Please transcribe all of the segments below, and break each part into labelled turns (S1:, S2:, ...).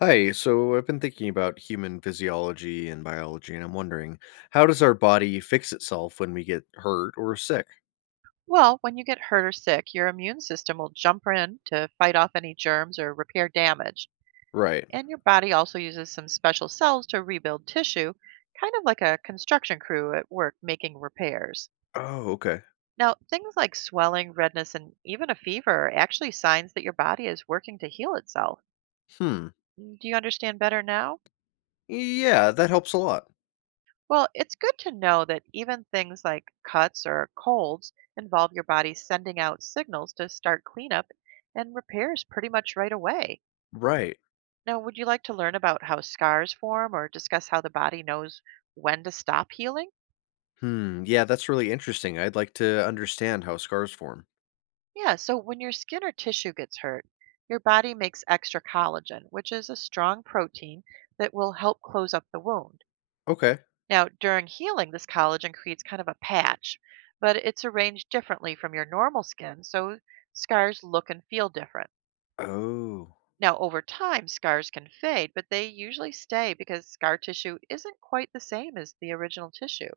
S1: Hi, so I've been thinking about human physiology and biology, and I'm wondering how does our body fix itself when we get hurt or sick?
S2: Well, when you get hurt or sick, your immune system will jump in to fight off any germs or repair damage.
S1: Right.
S2: And your body also uses some special cells to rebuild tissue, kind of like a construction crew at work making repairs.
S1: Oh, okay.
S2: Now, things like swelling, redness, and even a fever are actually signs that your body is working to heal itself.
S1: Hmm.
S2: Do you understand better now?
S1: Yeah, that helps a lot.
S2: Well, it's good to know that even things like cuts or colds involve your body sending out signals to start cleanup and repairs pretty much right away.
S1: Right.
S2: Now, would you like to learn about how scars form or discuss how the body knows when to stop healing?
S1: Hmm. Yeah, that's really interesting. I'd like to understand how scars form.
S2: Yeah, so when your skin or tissue gets hurt, your body makes extra collagen, which is a strong protein that will help close up the wound.
S1: Okay.
S2: Now, during healing, this collagen creates kind of a patch, but it's arranged differently from your normal skin, so scars look and feel different.
S1: Oh,
S2: Now, over time, scars can fade, but they usually stay because scar tissue isn't quite the same as the original tissue.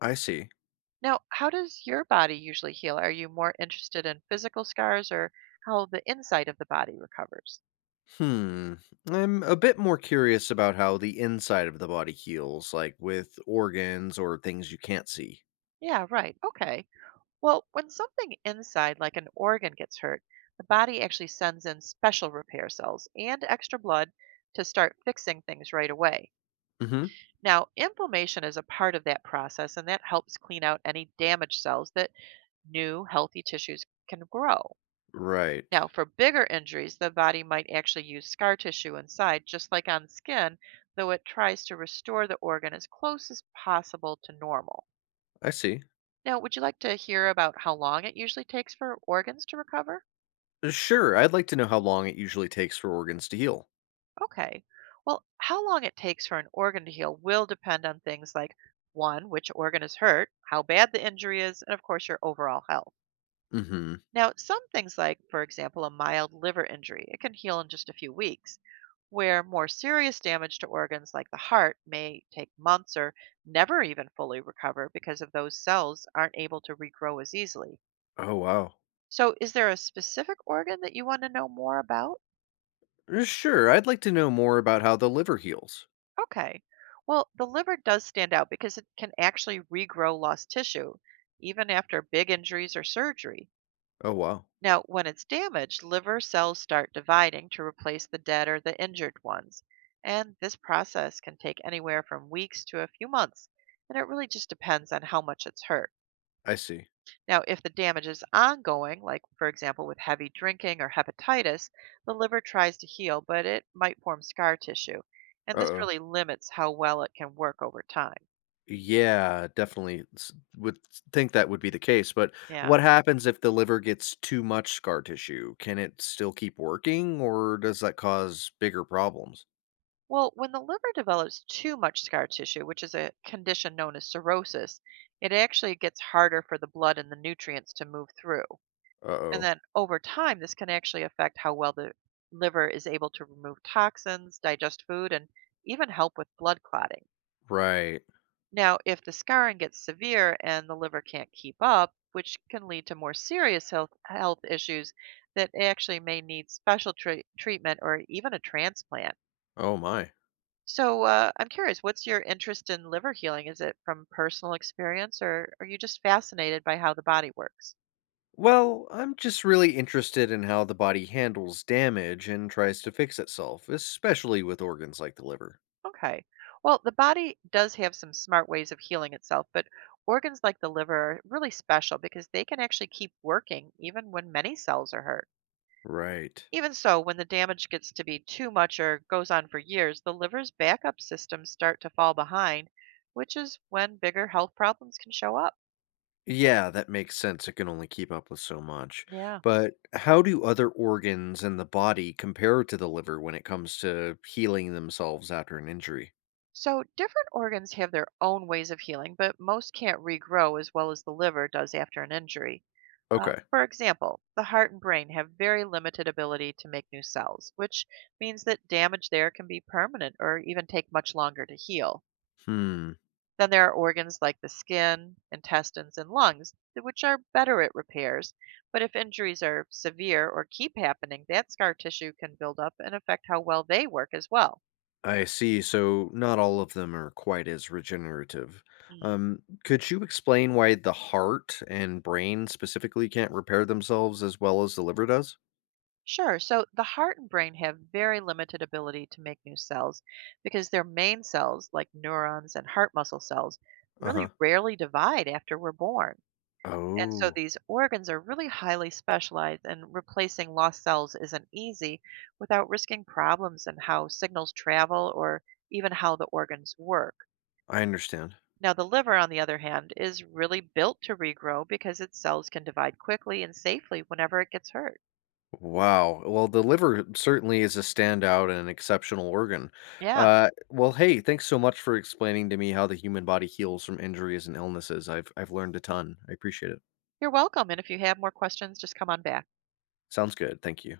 S1: I see.
S2: Now, how does your body usually heal? Are you more interested in physical scars or how the inside of the body recovers?
S1: Hmm. I'm a bit more curious about how the inside of the body heals, like with organs or things you can't see.
S2: Yeah, right. Okay. Well, when something inside, like an organ, gets hurt, the body actually sends in special repair cells and extra blood to start fixing things right away.
S1: Mm hmm.
S2: Now, inflammation is a part of that process, and that helps clean out any damaged cells that new, healthy tissues can grow.
S1: Right.
S2: Now, for bigger injuries, the body might actually use scar tissue inside, just like on skin, though it tries to restore the organ as close as possible to normal.
S1: I see.
S2: Now, would you like to hear about how long it usually takes for organs to recover?
S1: Sure, I'd like to know how long it usually takes for organs to heal.
S2: Okay. Well, how long it takes for an organ to heal will depend on things like one, which organ is hurt, how bad the injury is, and of course, your overall health.
S1: Hmm.
S2: Now, some things like, for example, a mild liver injury, it can heal in just a few weeks, where more serious damage to organs like the heart may take months or never even fully recover because of those cells aren't able to regrow as easily.
S1: Oh, wow.
S2: So, is there a specific organ that you want to know more about?
S1: Sure, I'd like to know more about how the liver heals.
S2: Okay. Well, the liver does stand out because it can actually regrow lost tissue, even after big injuries or surgery.
S1: Oh, wow.
S2: Now, when it's damaged, liver cells start dividing to replace the dead or the injured ones. And this process can take anywhere from weeks to a few months, and it really just depends on how much it's hurt.
S1: I see.
S2: Now, if the damage is ongoing, like for example with heavy drinking or hepatitis, the liver tries to heal, but it might form scar tissue. And
S1: Uh
S2: this
S1: oh.
S2: really limits how well it can work over time.
S1: Yeah, definitely would think that would be the case. But
S2: Yeah.
S1: what happens if the liver gets too much scar tissue? Can it still keep working, or does that cause bigger problems?
S2: Well, when the liver develops too much scar tissue, which is a condition known as cirrhosis, it actually gets harder for the blood and the nutrients to move through.
S1: Uh
S2: And
S1: oh.
S2: then over time, this can actually affect how well the liver is able to remove toxins, digest food, and even help with blood clotting.
S1: Right.
S2: Now, if the scarring gets severe and the liver can't keep up, which can lead to more serious health issues that actually may need special treatment or even a transplant.
S1: Oh, my.
S2: So I'm curious, what's your interest in liver healing? Is it from personal experience, or are you just fascinated by how the body works?
S1: Well, I'm just really interested in how the body handles damage and tries to fix itself, especially with organs like the liver.
S2: Okay. Well, the body does have some smart ways of healing itself, but organs like the liver are really special because they can actually keep working even when many cells are hurt.
S1: Right.
S2: Even so, when the damage gets to be too much or goes on for years, the liver's backup systems start to fall behind, which is when bigger health problems can show up.
S1: Yeah, that makes sense. It can only keep up with so much.
S2: Yeah.
S1: But how do other organs in the body compare to the liver when it comes to healing themselves after an injury?
S2: So, different organs have their own ways of healing, but most can't regrow as well as the liver does after an injury.
S1: Okay.
S2: For example, the heart and brain have very limited ability to make new cells, which means that damage there can be permanent or even take much longer to heal.
S1: Hmm.
S2: Then there are organs like the skin, intestines, and lungs, which are better at repairs. But if injuries are severe or keep happening, that scar tissue can build up and affect how well they work as well.
S1: I see. So not all of them are quite as regenerative. Could you explain why the heart and brain specifically can't repair themselves as well as the liver does?
S2: Sure. So the heart and brain have very limited ability to make new cells because their main cells, like neurons and heart muscle cells,
S1: Uh
S2: really
S1: huh.
S2: rarely divide after we're born. And so
S1: Oh,
S2: these organs are really highly specialized, and replacing lost cells isn't easy without risking problems in how signals travel or even how the organs work.
S1: I understand.
S2: Now, the liver, on the other hand, is really built to regrow because its cells can divide quickly and safely whenever it gets hurt.
S1: Wow. Well, the liver certainly is a standout and an exceptional organ.
S2: Yeah.
S1: Well, hey, thanks so much for explaining to me how the human body heals from injuries and illnesses. I've learned a ton. I appreciate it.
S2: You're welcome. And if you have more questions, just come on back.
S1: Sounds good. Thank you.